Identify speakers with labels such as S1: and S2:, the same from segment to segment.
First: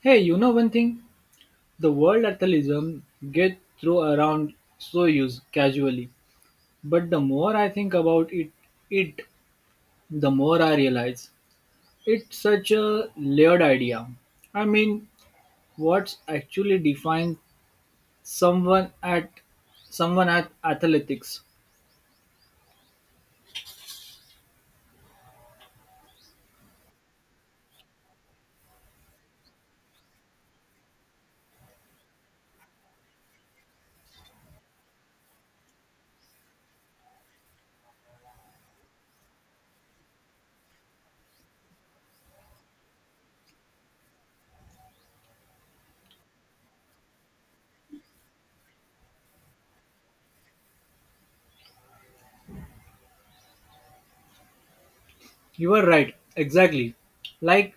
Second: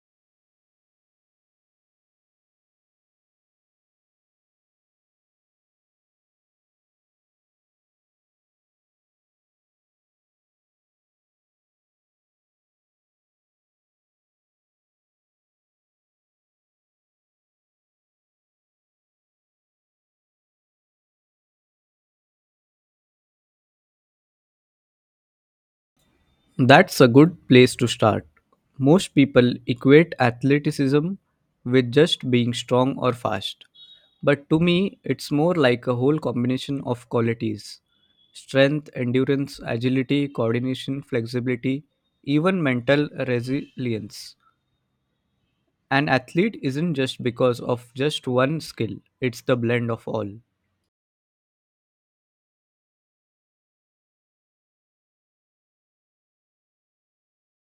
S1: Hey, you know one thing? The word athleticism get thrown around so used casually. But the more I think about it, it the more I realize it's such a layered idea. I mean, what's actually defines someone at someone at athletics?
S2: That's a good place to start. Most people equate athleticism with just being strong or fast. But to me, it's more like a whole combination of qualities: strength, endurance, agility, coordination, flexibility, even mental resilience. An athlete isn't just because of just one skill, it's the blend of all.
S1: You are right, exactly. Like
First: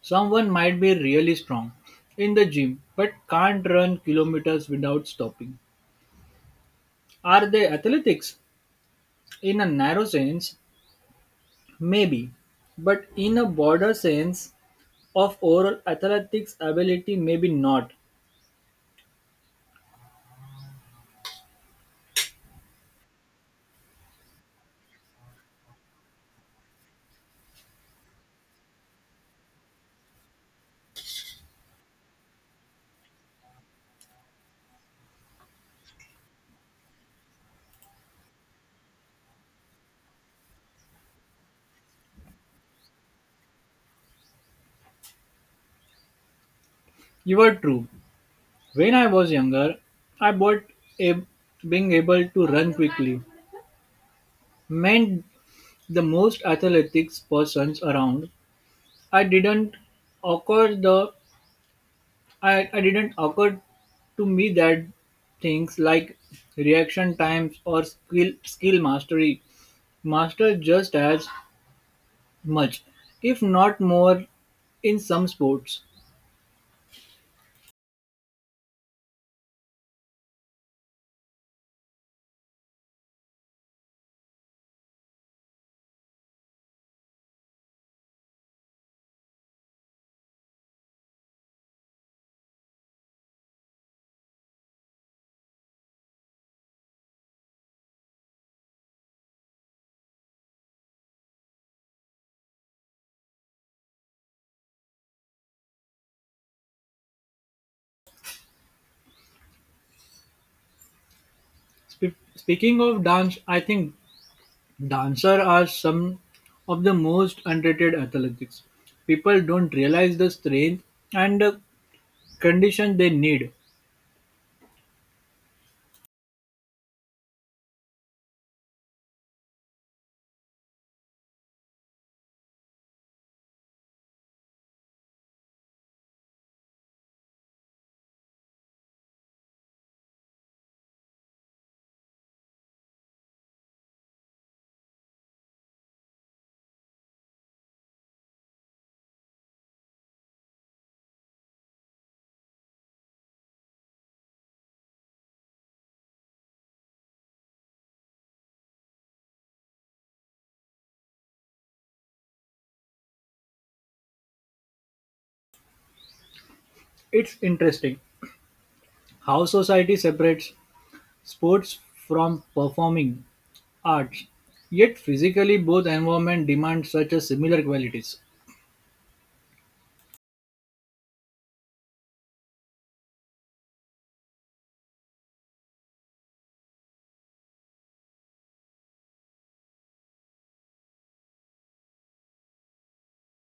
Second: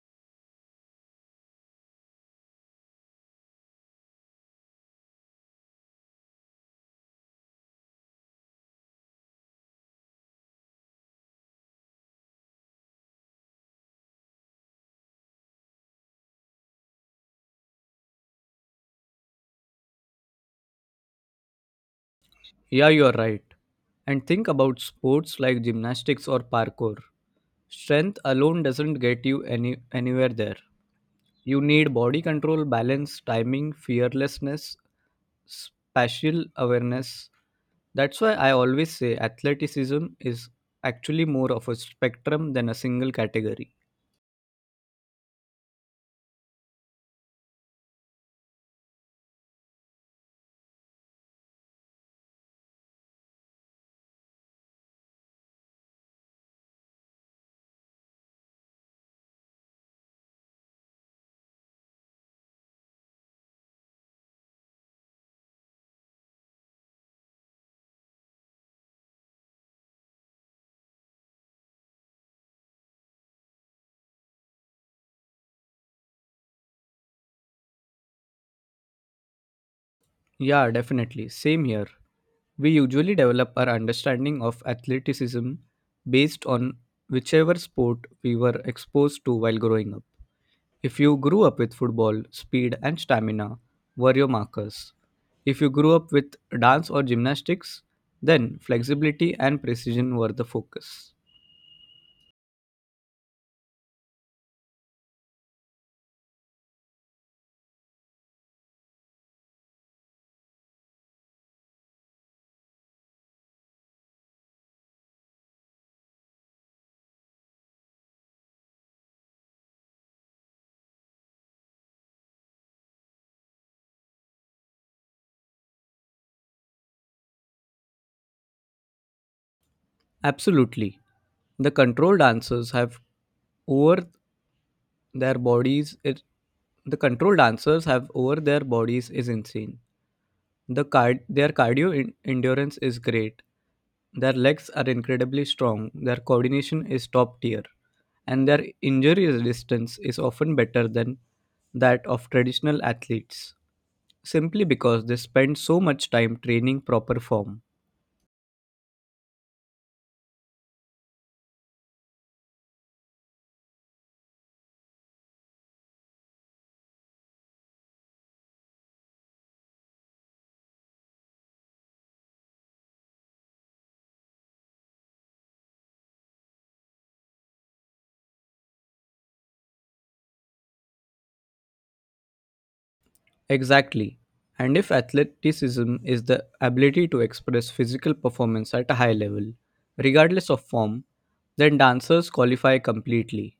S1: someone might be really strong in the gym but can't run kilometers without stopping. Are they athletics? In a narrow sense, maybe, but in a broader sense of overall athletics ability, maybe not.
S2: Yeah, you're right. And think about sports like gymnastics or parkour. Strength alone doesn't get you anywhere there. You need body control, balance, timing, fearlessness, spatial awareness. That's why I always say athleticism is actually more of a spectrum than a single category.
S1: You are true. When I was younger, I bought a, being able to run quickly meant the most athletics persons around. I didn't occur the I didn't occur to me that things like reaction times or skill mastery master just as much, if not more, in some sports.
S2: Yeah, definitely. Same here. We usually develop our understanding of athleticism based on whichever sport we were exposed to while growing up. If you grew up with football, speed and stamina were your markers. If you grew up with dance or gymnastics, then flexibility and precision were the focus.
S1: Speaking of dance, I think dancers are some of the most underrated athletics. People don't realize the strength and the condition they need.
S2: Absolutely. The control dancers have over Their bodies, it, the control dancers have over their bodies is insane. Their cardio endurance is great. Their legs are incredibly strong. Their coordination is top tier, and their injury resistance is often better than that of traditional athletes, simply because they spend so much time training proper form.
S1: It's interesting how society separates sports from performing arts. Yet physically both environments demand such a similar qualities.
S2: Exactly. And if athleticism is the ability to express physical performance at a high level, regardless of form, then dancers qualify completely.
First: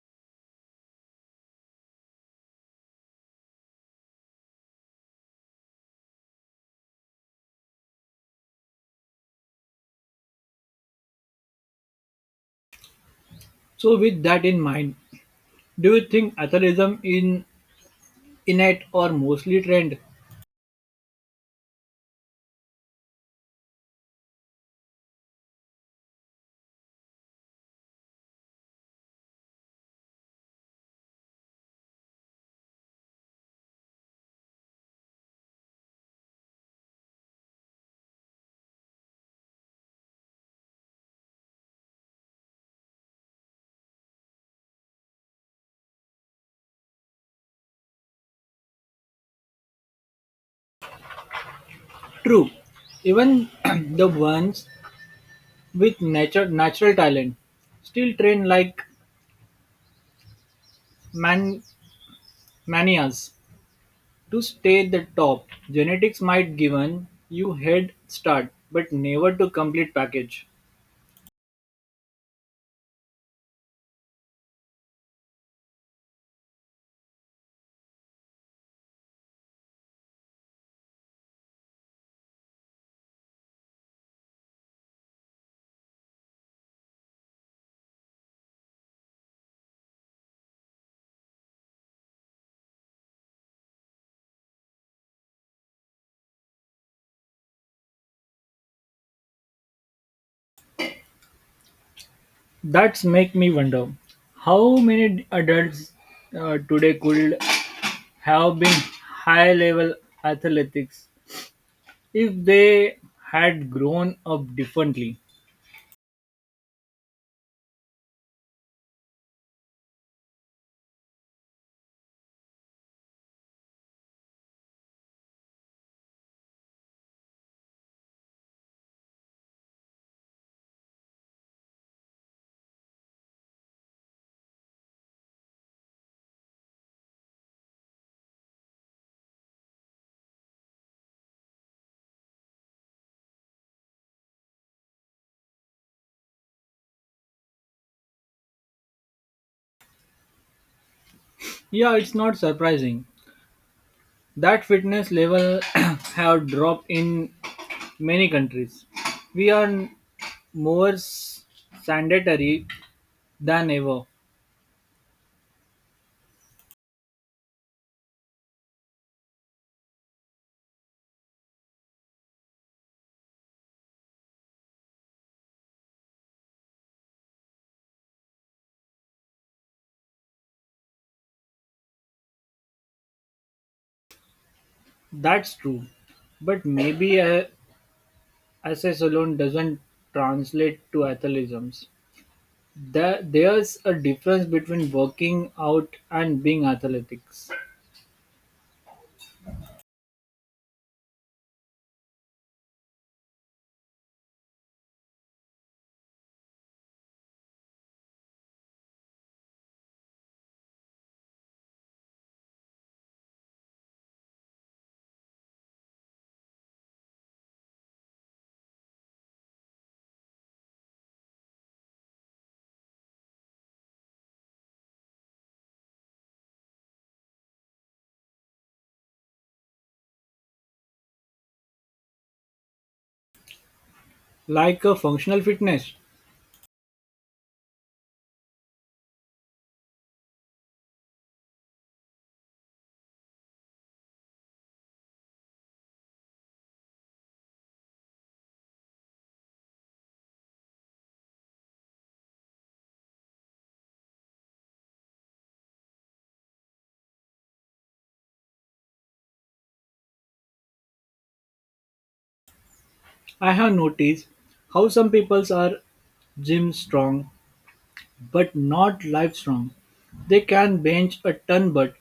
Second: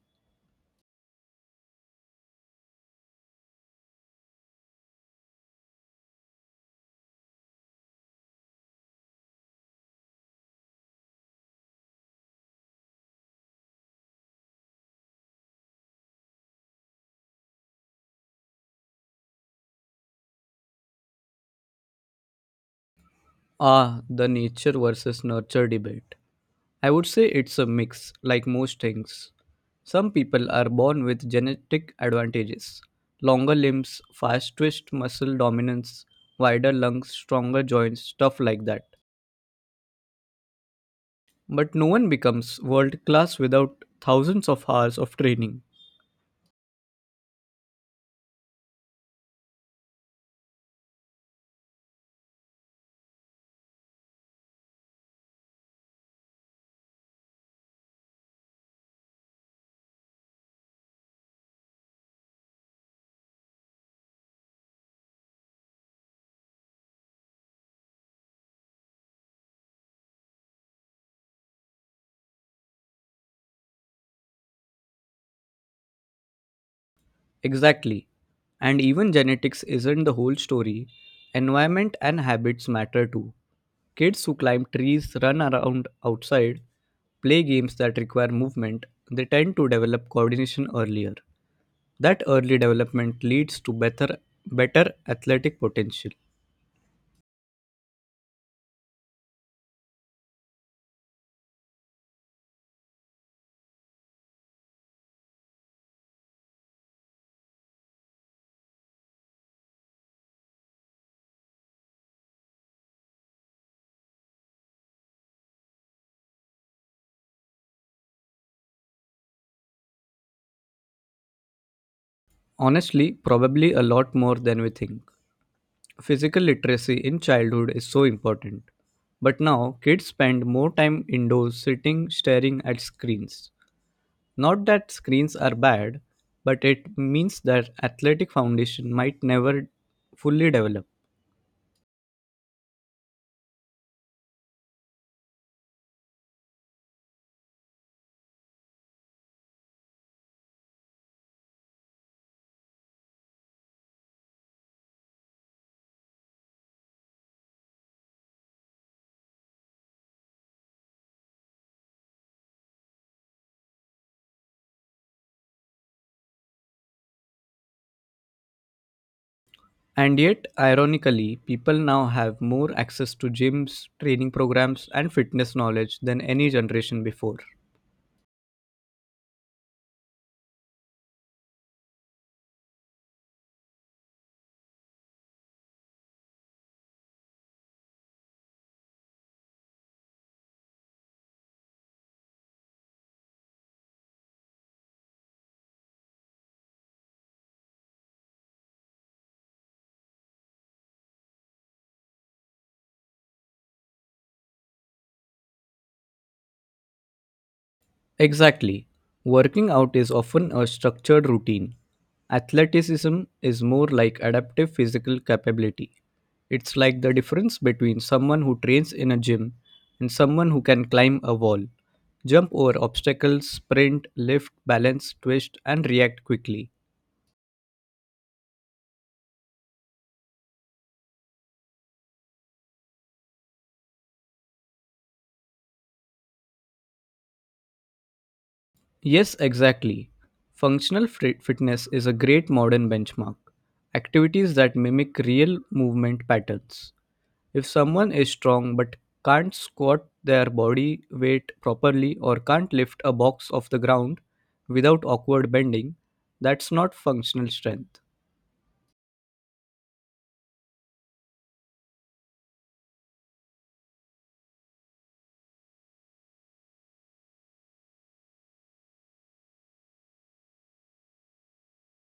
S1: So with that in mind, do you think athleticism in innate or mostly trained?
S2: Ah, the nature versus nurture debate. I would say it's a mix, like most things. Some people are born with genetic advantages: longer limbs, fast twitch muscle dominance, wider lungs, stronger joints, stuff like that. But no one becomes world class without thousands of hours of training.
S1: True, even the ones with natural talent still train like man, manias to stay at the top. Genetics might given you head start, but never to complete package.
S2: Exactly. And even genetics isn't the whole story. Environment and habits matter too. Kids who climb trees, run around outside, play games that require movement, they tend to develop coordination earlier. That early development leads to better athletic potential.
S1: That's make me wonder how many adults today could have been high level athletics if they had grown up differently.
S2: Honestly, probably a lot more than we think. Physical literacy in childhood is so important. But now, kids spend more time indoors sitting, staring at screens. Not that screens are bad, but it means that athletic foundation might never fully develop.
S1: Yeah, it's not surprising that fitness level have dropped in many countries. We are more s- sedentary than ever.
S2: And yet, ironically, people now have more access to gyms, training programs, and fitness knowledge than any generation before.
S1: That's true. But maybe SS alone doesn't translate to athleticism. There's a difference between working out and being athletics.
S2: Exactly. Working out is often a structured routine. Athleticism is more like adaptive physical capability. It's like the difference between someone who trains in a gym and someone who can climb a wall, jump over obstacles, sprint, lift, balance, twist, and react quickly.
S1: Like a functional fitness,
S2: Yes, exactly. Functional fitness is a great modern benchmark. Activities that mimic real movement patterns. If someone is strong but can't squat their body weight properly or can't lift a box off the ground without awkward bending, that's not functional strength.
S1: I have noticed how some people are gym strong but not livestrong. They can bench a ton but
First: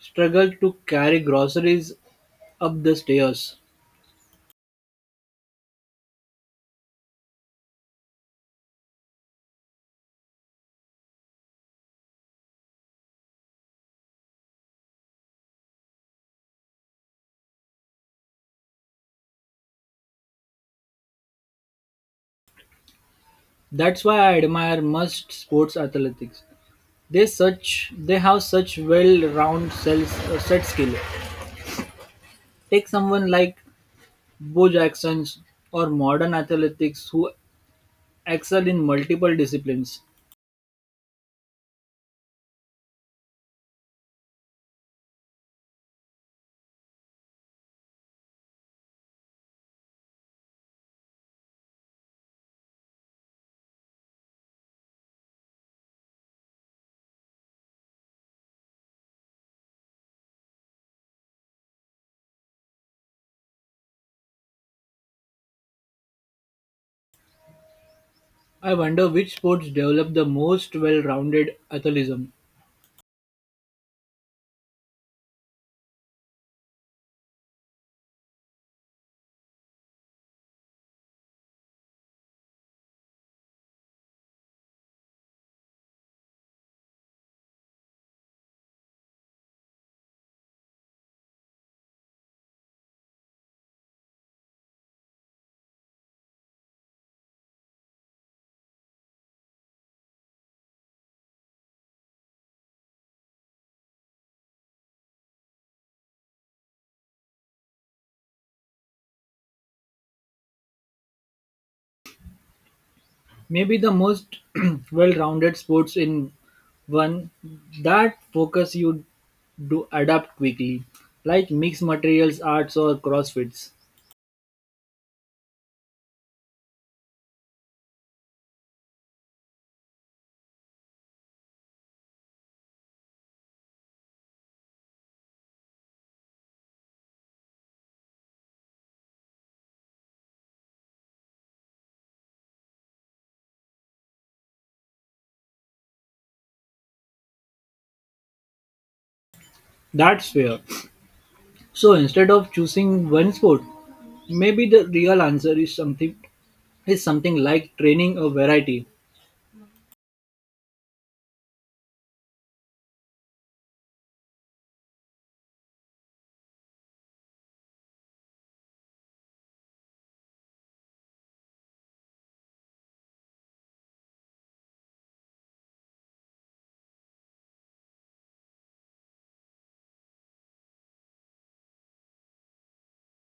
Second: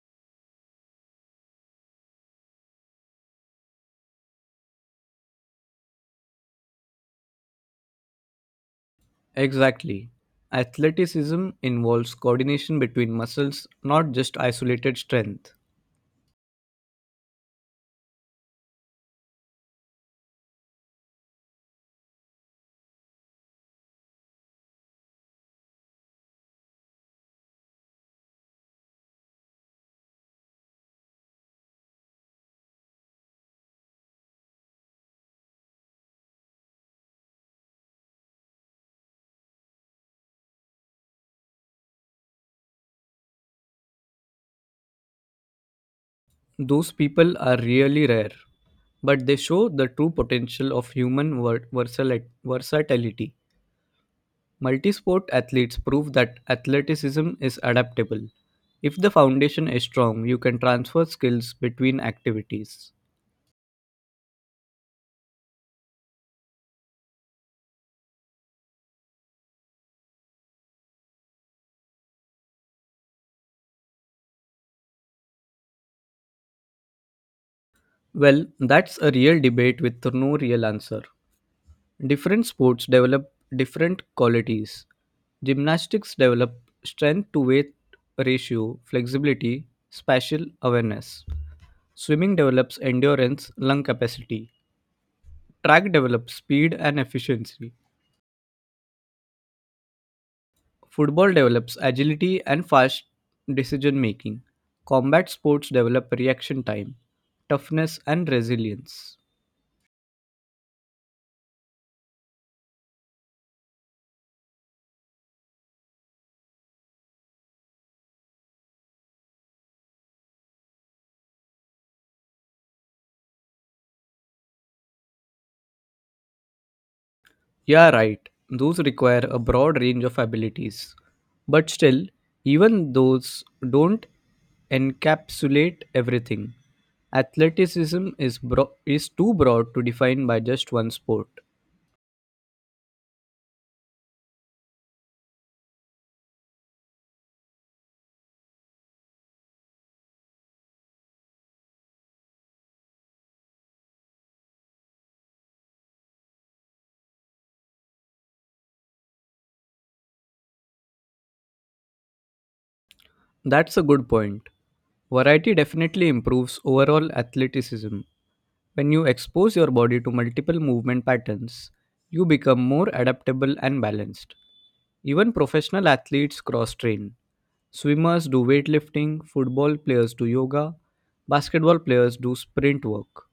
S1: struggle to carry groceries up the stairs.
S2: Exactly. Athleticism involves coordination between muscles, not just isolated strength.
S1: That's why I admire most sports athletics. They have such well-rounded cells, set skill. Take someone like Bo Jackson or modern athletics who excel in multiple disciplines.
S2: Those people are really rare, but they show the true potential of human versatility. Multisport athletes prove that athleticism is adaptable. If the foundation is strong, you can transfer skills between activities.
S1: I wonder which sports develop the most well-rounded athleticism.
S2: Well, that's a real debate with no real answer. Different sports develop different qualities. Gymnastics develop strength to weight ratio, flexibility, spatial awareness. Swimming develops endurance, lung capacity. Track develops speed and efficiency. Football develops agility and fast decision making. Combat sports develop reaction time, toughness, and resilience.
S1: Maybe the most well-rounded sports in one that focus you to adapt quickly, like mixed materials arts or crossfits.
S2: Yeah, right. Those require a broad range of abilities. But still, even those don't encapsulate everything. Athleticism is, is too broad to define by just one sport.
S1: That's fair. So instead of choosing one sport, maybe the real answer is something like training a variety.
S2: That's a good point. Variety definitely improves overall athleticism. When you expose your body to multiple movement patterns, you become more adaptable and balanced. Even professional athletes cross train. Swimmers do weightlifting, football players do yoga, basketball players do sprint work.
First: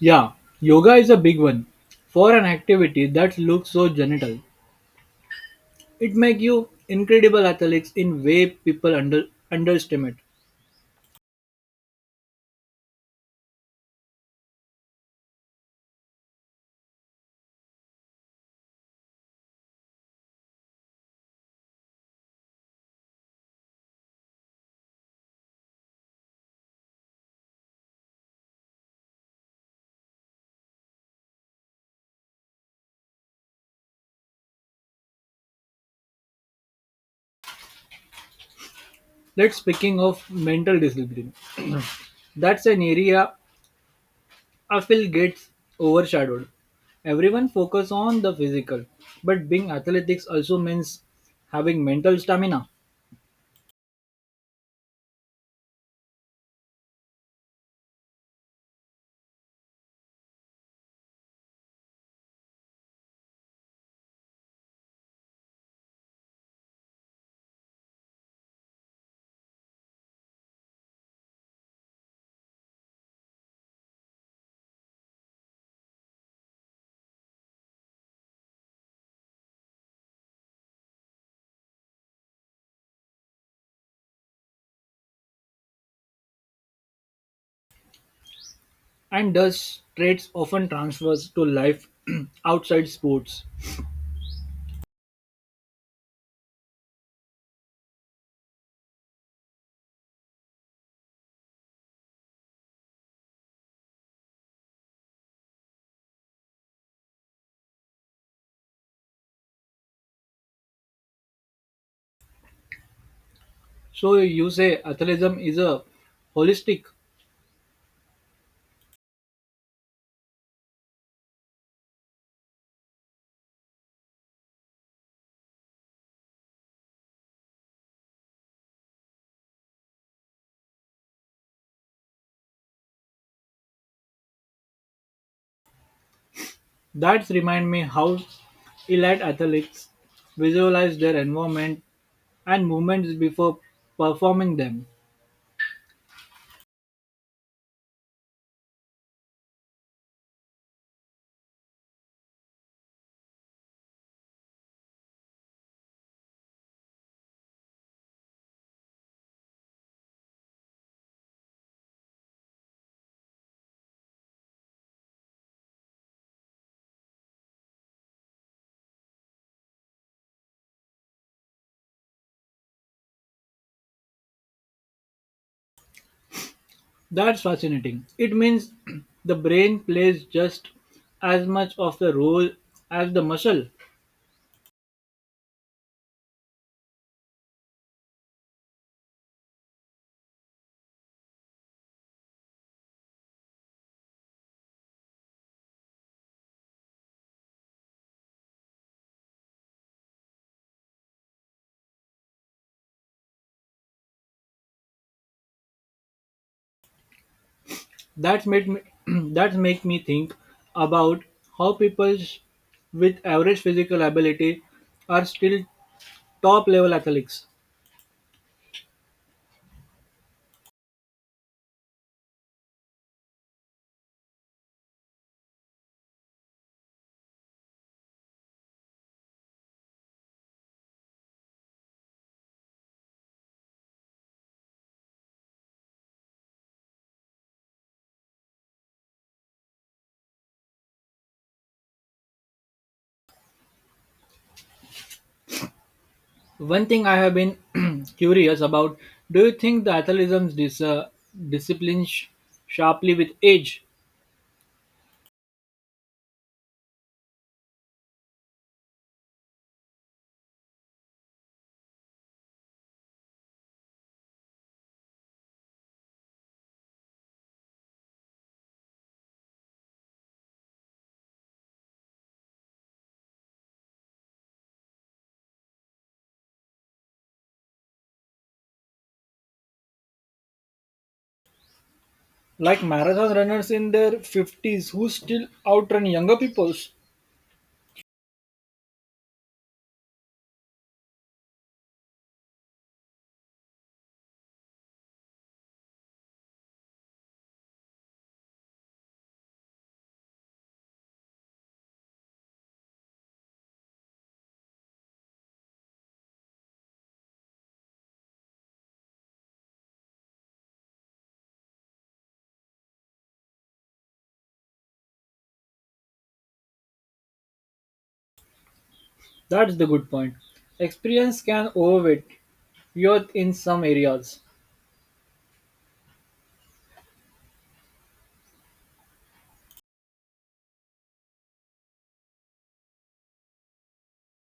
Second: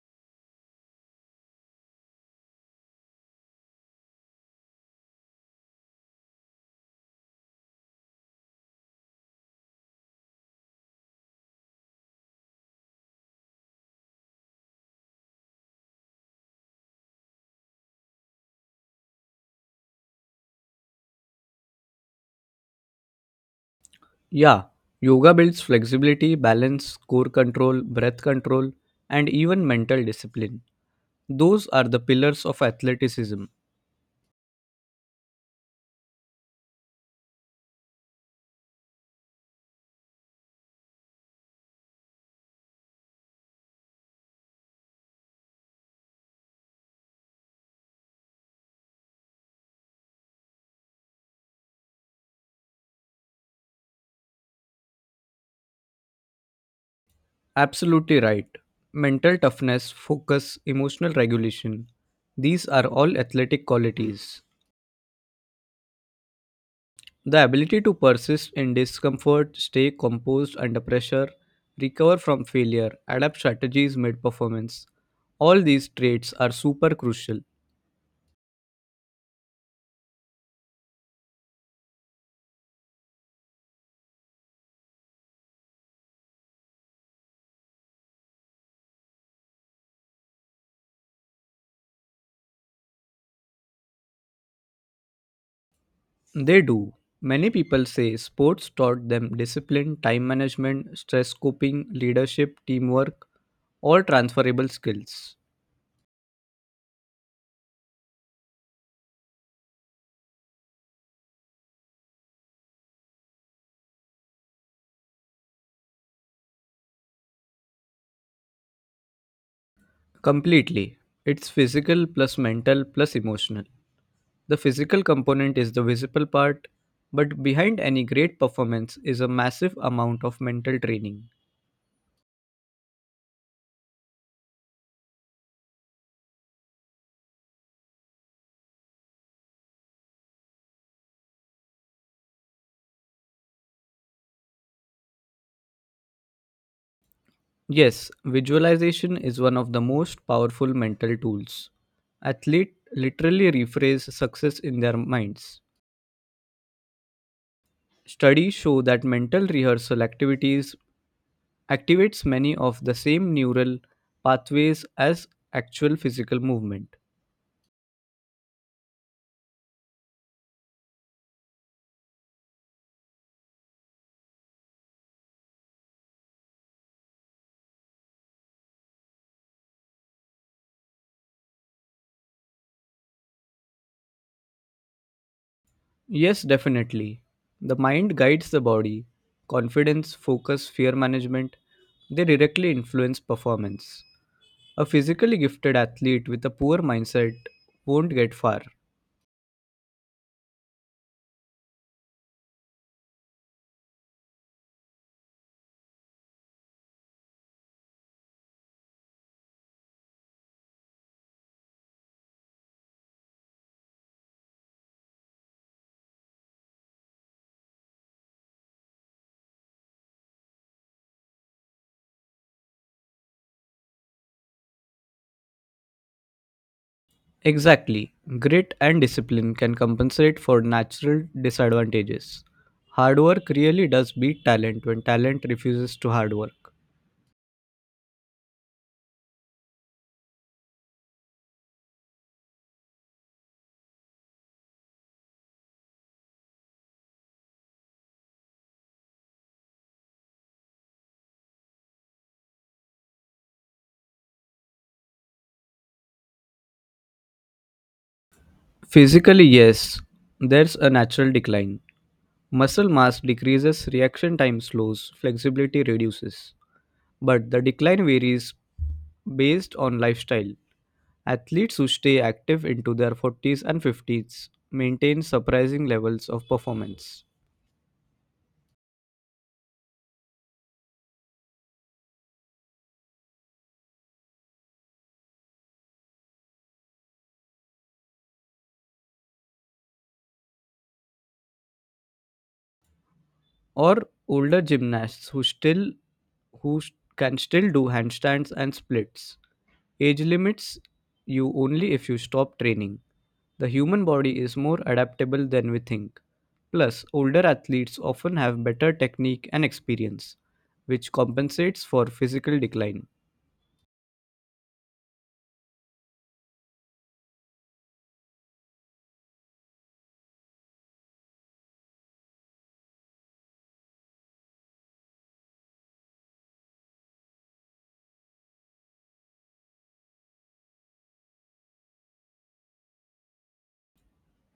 S1: Yeah, yoga is a big one. For an activity that looks so genital, it makes you incredible athletes in way people underestimate.
S2: Yeah, yoga builds flexibility, balance, core control, breath control, and even mental discipline. Those are the pillars of athleticism.
S1: Let's speaking of mental discipline. That's an area I feel gets overshadowed. Everyone focus on the physical, but being athletics also means having mental stamina.
S2: Absolutely right. Mental toughness, focus, emotional regulation. These are all athletic qualities. The ability to persist in discomfort, stay composed under pressure, recover from failure, adapt strategies mid performance. All these traits are super crucial.
S1: And those traits often transfers to life outside sports.
S2: They do. Many people say sports taught them discipline, time management, stress coping, leadership, teamwork, all transferable skills.
S1: So you say athleticism is a holistic.
S2: Completely. It's physical plus mental plus emotional. The physical component is the visible part, but behind any great performance is a massive amount of mental training.
S1: That remind me how elite athletes visualize their environment and movements before performing them.
S2: Yes, visualization is one of the most powerful mental tools. Athletes literally rephrase success in their minds. Studies show that mental rehearsal activities activates many of the same neural pathways as actual physical movement.
S1: That's fascinating. It means the brain plays just as much of the role as the muscle.
S2: Yes, definitely. The mind guides the body. Confidence, focus, fear management, they directly influence performance. A physically gifted athlete with a poor mindset won't get far.
S1: That's made me, that's make me think about how people with average physical ability are still top level athletes.
S2: Exactly. Grit and discipline can compensate for natural disadvantages. Hard work really does beat talent when talent refuses to hard work.
S1: One thing I have been curious about: Do you think the athleticism discipline sharply with age,
S2: Physically, yes, there's a natural decline. Muscle mass decreases, reaction time slows, flexibility reduces. But the decline varies based on lifestyle. Athletes who stay active into their 40s and 50s maintain surprising levels of performance.
S1: like marathon runners in their fifties who still outrun younger peoples?
S2: Or older gymnasts who who s- can still do handstands and splits. Age limits you only if you stop training. The human body is more adaptable than we think. Plus, older athletes often have better technique and experience, which compensates for physical decline.
S1: That's the good point. Experience can overweight youth in some areas.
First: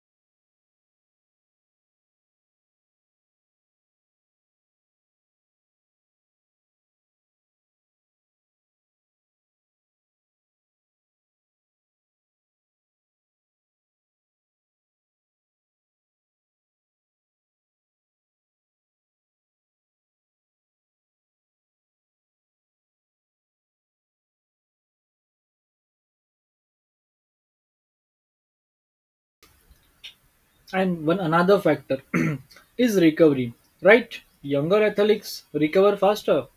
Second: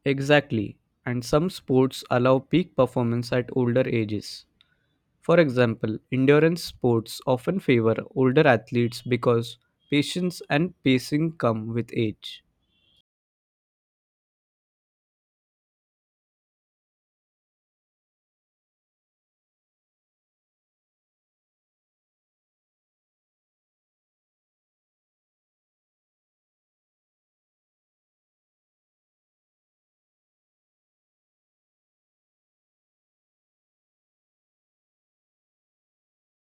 S2: Exactly, and some sports allow peak performance at older ages. For example, endurance sports often favor older athletes because patience and pacing come with age.
S1: And one another factor is recovery, right? Younger athletes recover faster.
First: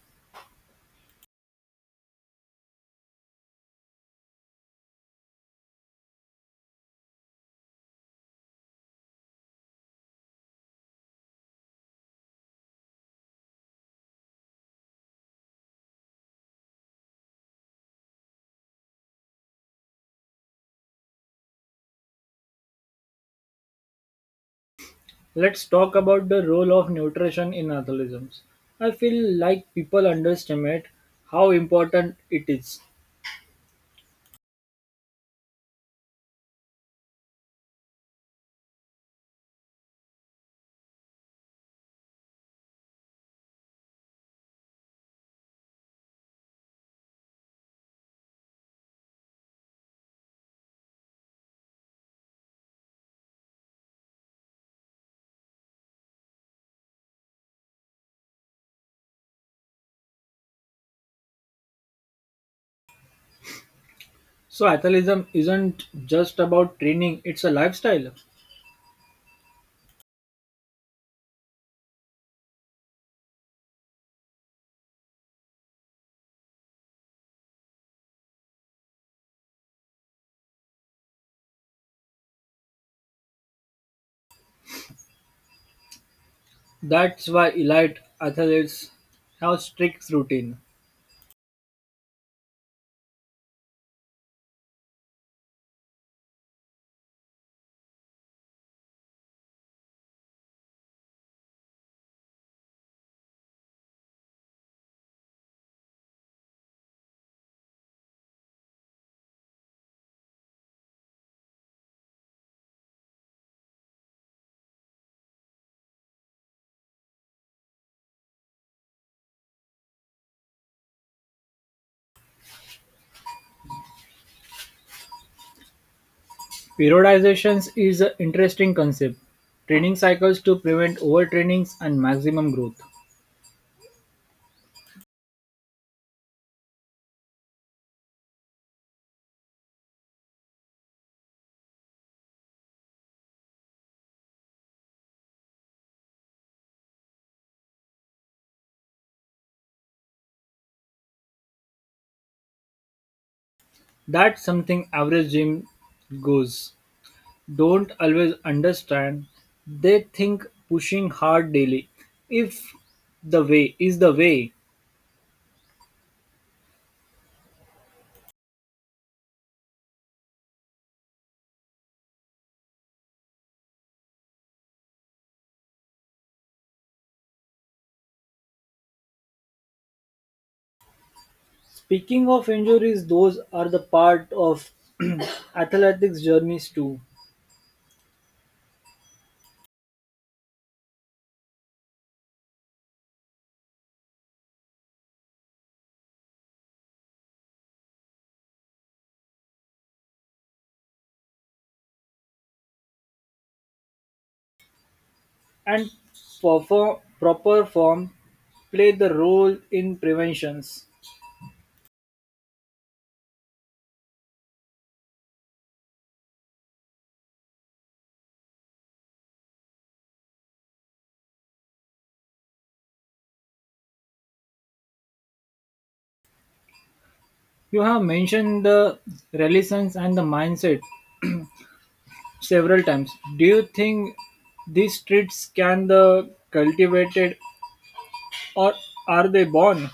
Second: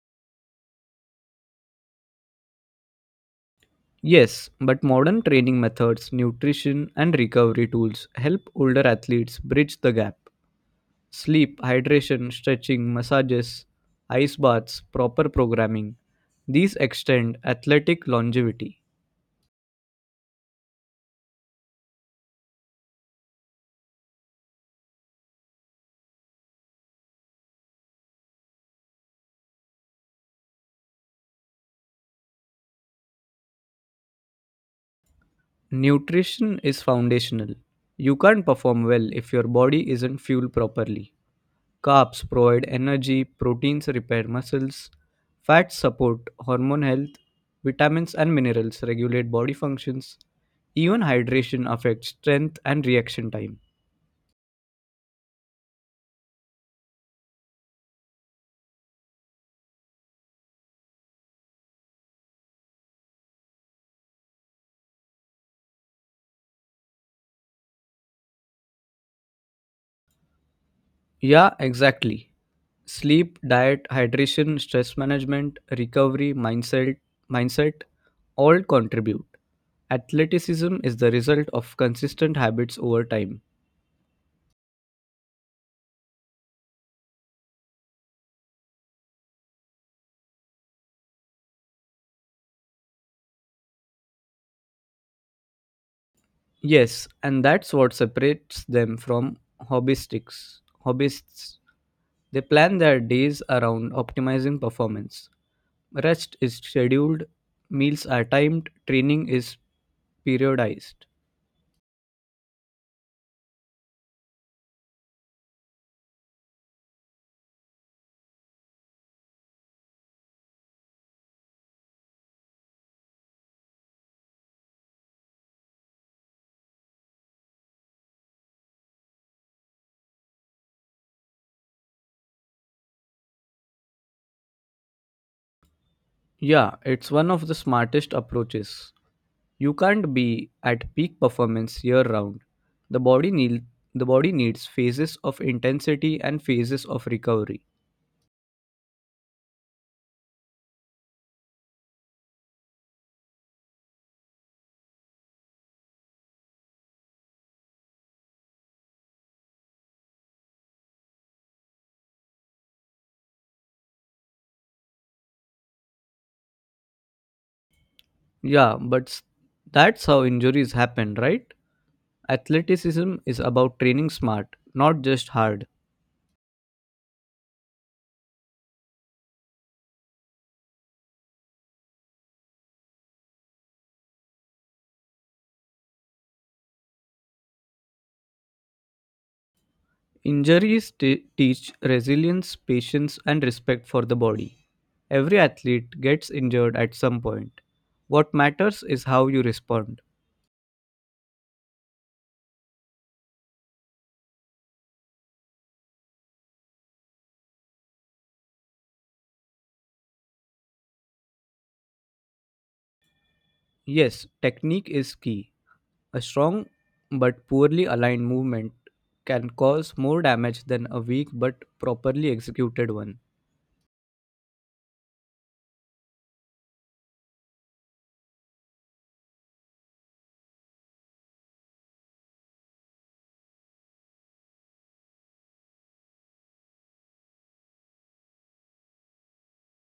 S2: Yes, but modern training methods, nutrition, and recovery tools help older athletes bridge the gap. Sleep, hydration, stretching, massages, ice baths, proper programming, these extend athletic longevity.
S1: Let's talk about the role of nutrition in athleticism. I feel like people underestimate how important it is.
S2: Nutrition is foundational. You can't perform well if your body isn't fueled properly. Carbs provide energy, proteins repair muscles, fats support hormone health, vitamins and minerals regulate body functions. Even hydration affects strength and reaction time.
S1: So, athleticism isn't just about training, it's a lifestyle.
S2: Yeah, exactly. Sleep, diet, hydration, stress management, recovery, mindset, all contribute. Athleticism is the result of consistent habits over time.
S1: That's why elite athletes have strict routine.
S2: Yes, and that's what separates them from hobbyistics. Hobbyists, they plan their days around optimizing performance. Rest is scheduled, meals are timed, training is periodized.
S1: Periodization is an interesting concept: training cycles to prevent overtrainings and maximum growth.
S2: Yeah, it's one of the smartest approaches. You can't be at peak performance year round. The body need, the body needs phases of intensity and phases of recovery.
S1: That's something average gym goes. Don't always understand. They think pushing hard daily if the way is the way.
S2: Yeah, that's how injuries happen, right? Athleticism is about training smart, not just hard.
S1: Speaking of injuries, those are the part of athletics journeys too.
S2: Injuries teach resilience, patience, and respect for the body. Every athlete gets injured at some point. What matters is how you respond.
S1: And proper form play the role in preventions.
S2: Yes, technique is key. A strong but poorly aligned movement can cause more damage than a weak but properly executed one.
S1: You have mentioned the religions and the mindset several times. Do you think these traits can the cultivated or are they born?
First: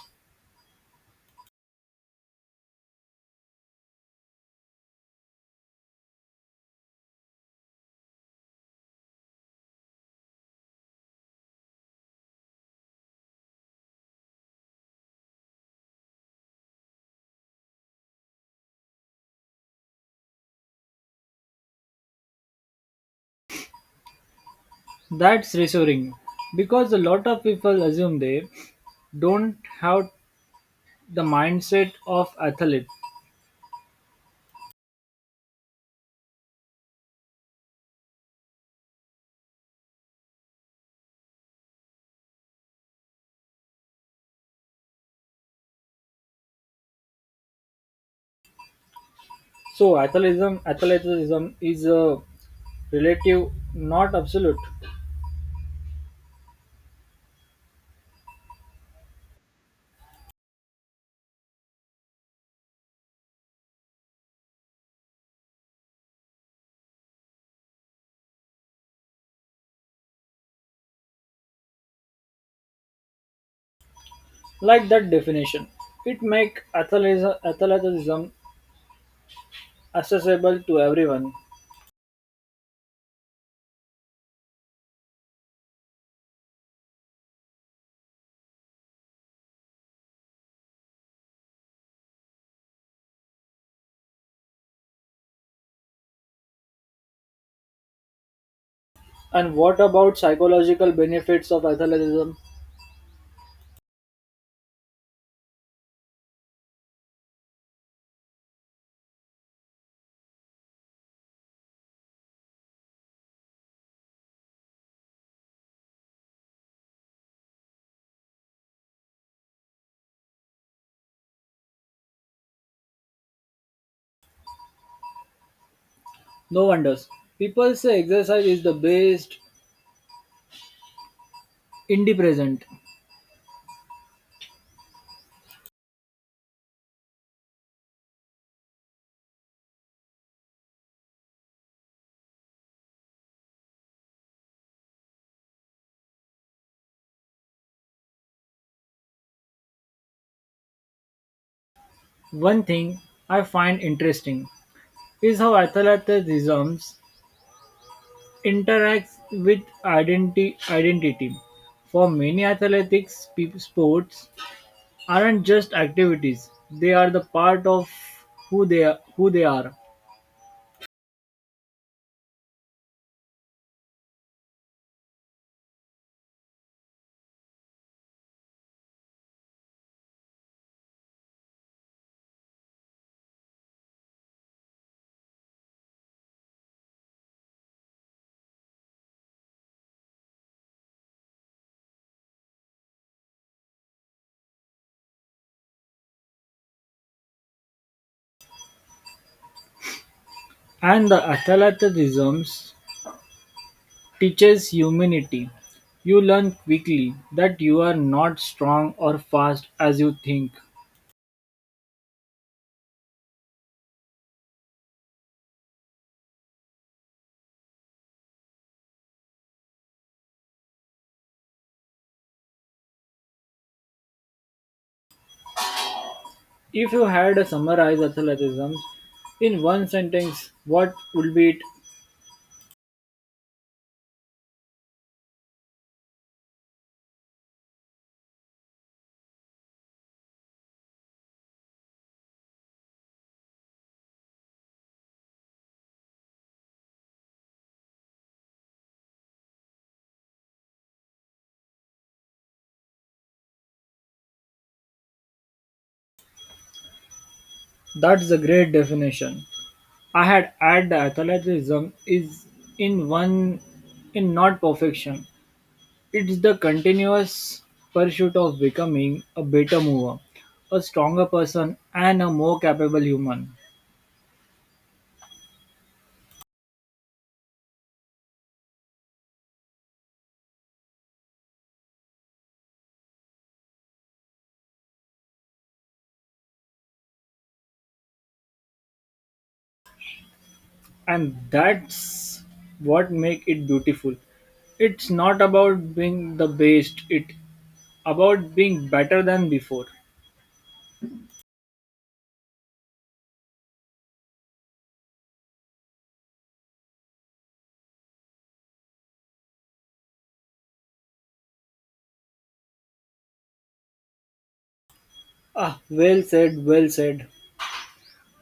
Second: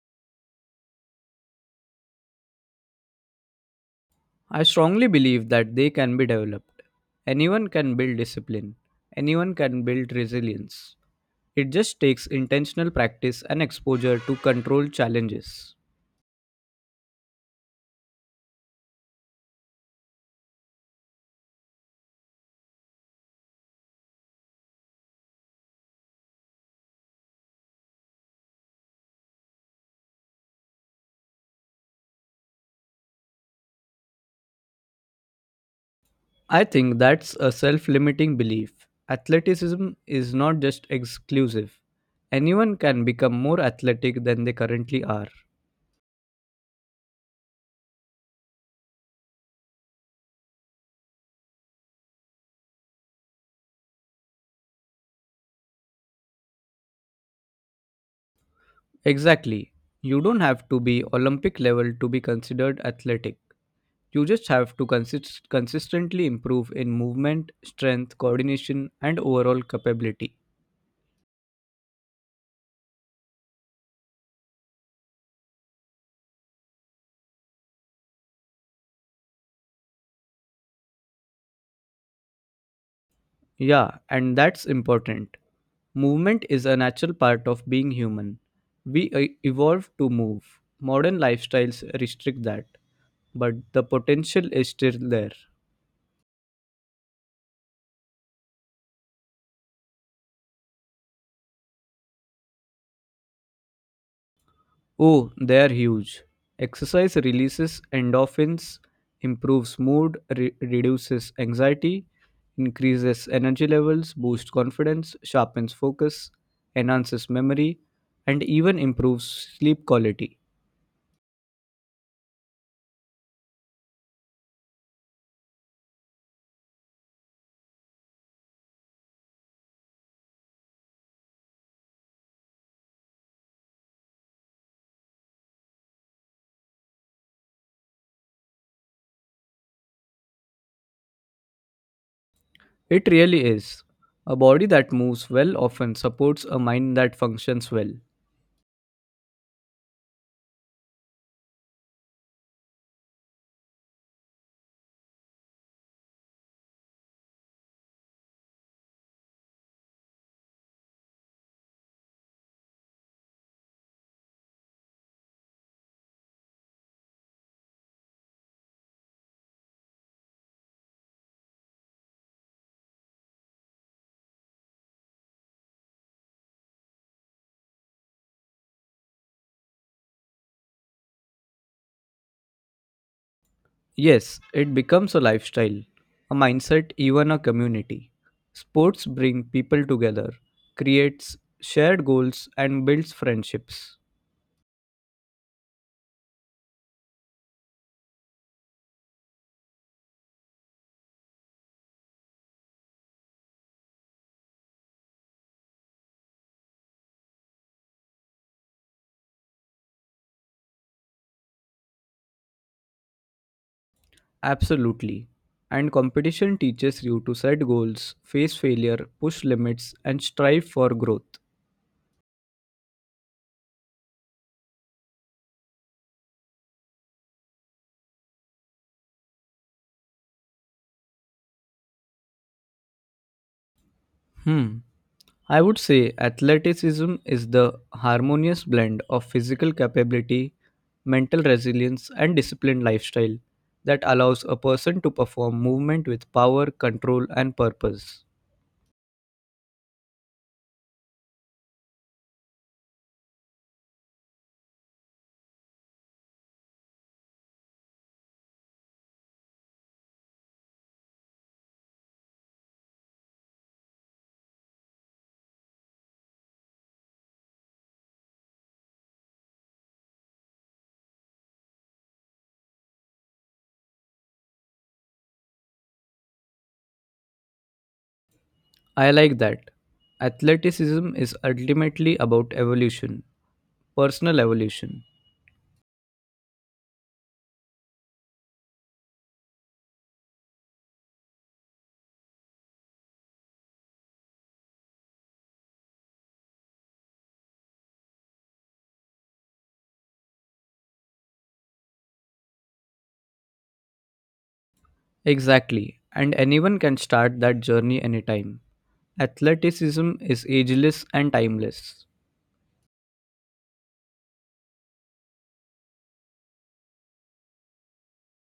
S2: I strongly believe that they can be developed. Anyone can build discipline, anyone can build resilience. It just takes intentional practice and exposure to control challenges.
S1: That's reassuring because a lot of people assume they don't have the mindset of athlete.
S2: I think that's a self limiting belief. Athleticism is not just exclusive, anyone can become more athletic than they currently are.
S1: So athleticism is a relative, not absolute.
S2: Exactly. You don't have to be Olympic level to be considered athletic. You just have to consistently improve in movement, strength, coordination, and overall capability.
S1: Like that definition, it make athleticism accessible to everyone.
S2: Yeah, and that's important. Movement is a natural part of being human. We evolved to move. Modern lifestyles restrict that, but the potential is still there.
S1: And what about psychological benefits of athleticism?
S2: Oh, they're huge. Exercise releases endorphins, improves mood, reduces anxiety, increases energy levels, boosts confidence, sharpens focus, enhances memory, and even improves sleep quality.
S1: No wonders. People say exercise is the best in the present.
S2: It really is. A body that moves well often supports a mind that functions well.
S1: One thing I find interesting is how athleticism interacts with identity. For many athletics, sports aren't just activities; they are the part of who they are.
S2: Yes, it becomes a lifestyle, a mindset, even a community. Sports bring people together, creates shared goals and builds friendships.
S1: And the athleticisms teaches humanity. You learn quickly that you are not strong or fast as you think.
S2: Absolutely. And competition teaches you to set goals, face failure, push limits and strive for growth.
S1: If you had to summarize athleticism in one sentence, what would be it?
S2: Hmm. I would say athleticism is the harmonious blend of physical capability, mental resilience, and disciplined lifestyle that allows a person to perform movement with power, control, and purpose.
S1: That's a great definition. I had add the athleticism is in one in not perfection. It's the continuous pursuit of becoming a better mover, a stronger person, and a more capable human.
S2: I like that. Athleticism is ultimately about evolution, personal evolution.
S1: And that's what make it beautiful. It's not about being the best, it about being better than before.
S2: Exactly, and anyone can start that journey anytime. Athleticism is ageless and timeless.
S1: Ah, well said.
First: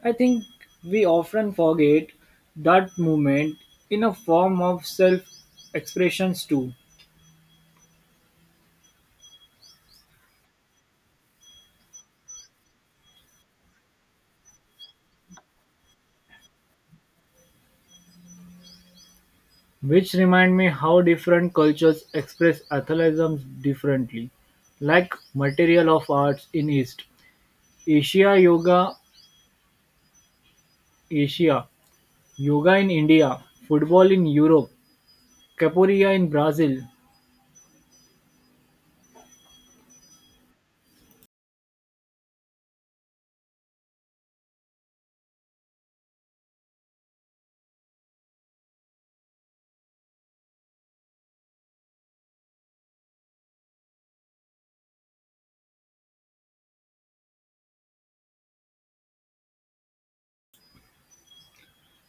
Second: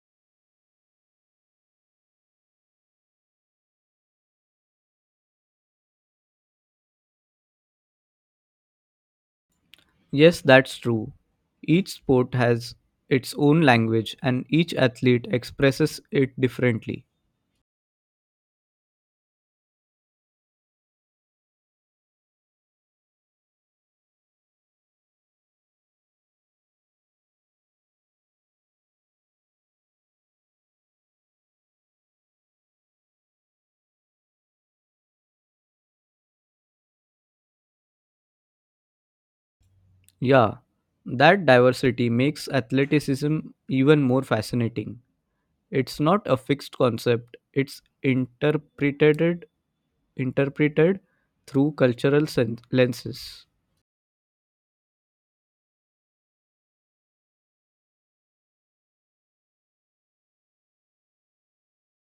S1: I think we often forget that movement in a form of self expressions too.
S2: Yes, that's true. Each sport has its own language and each athlete expresses it differently.
S1: Which remind me how different cultures express athleism differently, like material of arts in east asia yoga asia yoga in India, football in Europe, capoeira in Brazil.
S2: Yeah, that diversity makes athleticism even more fascinating. It's not a fixed concept, it's interpreted through cultural lenses.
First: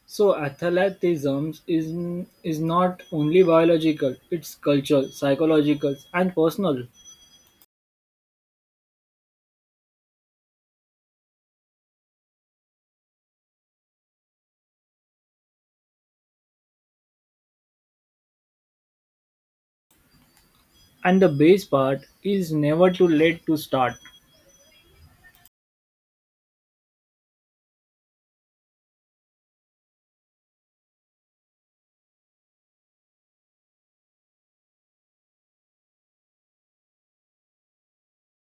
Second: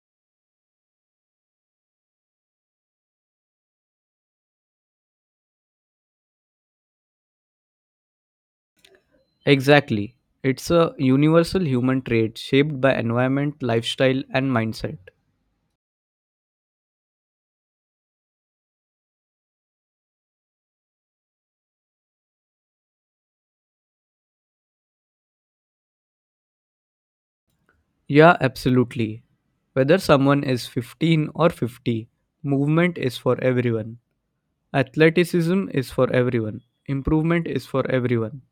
S1: So athleticism is not only biological, it's cultural, psychological and personal.
S2: Exactly. It's a universal human trait shaped by environment, lifestyle and mindset.
S1: And the base part is never too late to start.
S2: Yeah, absolutely. Whether someone is 15 or 50, movement is for everyone. Athleticism is for everyone. Improvement is for everyone.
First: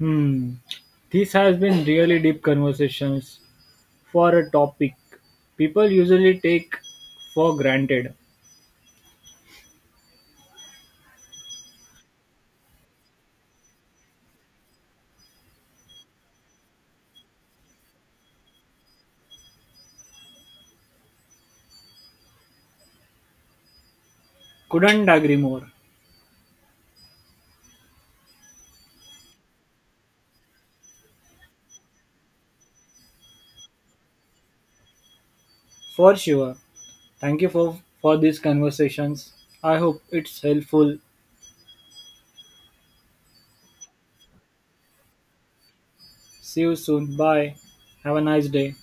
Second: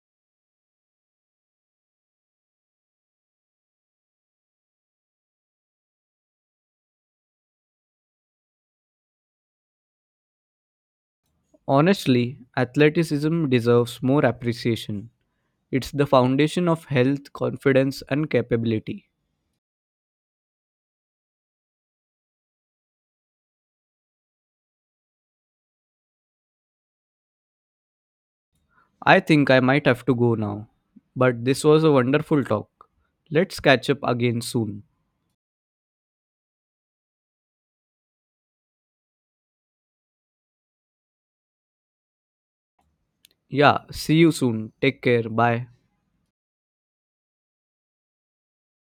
S1: Hmm. This has been really deep conversations for a topic people usually take for granted.
S2: Honestly, athleticism deserves more appreciation. It's the foundation of health, confidence, and capability.
S1: Couldn't agree more.
S2: I think I might have to go now. But this was a wonderful talk. Let's catch up again soon.
S1: For sure. Thank you for these conversations. I hope it's helpful.
S2: Yeah, see you soon. Take care. Bye.
S1: See you soon. Bye. Have a nice day.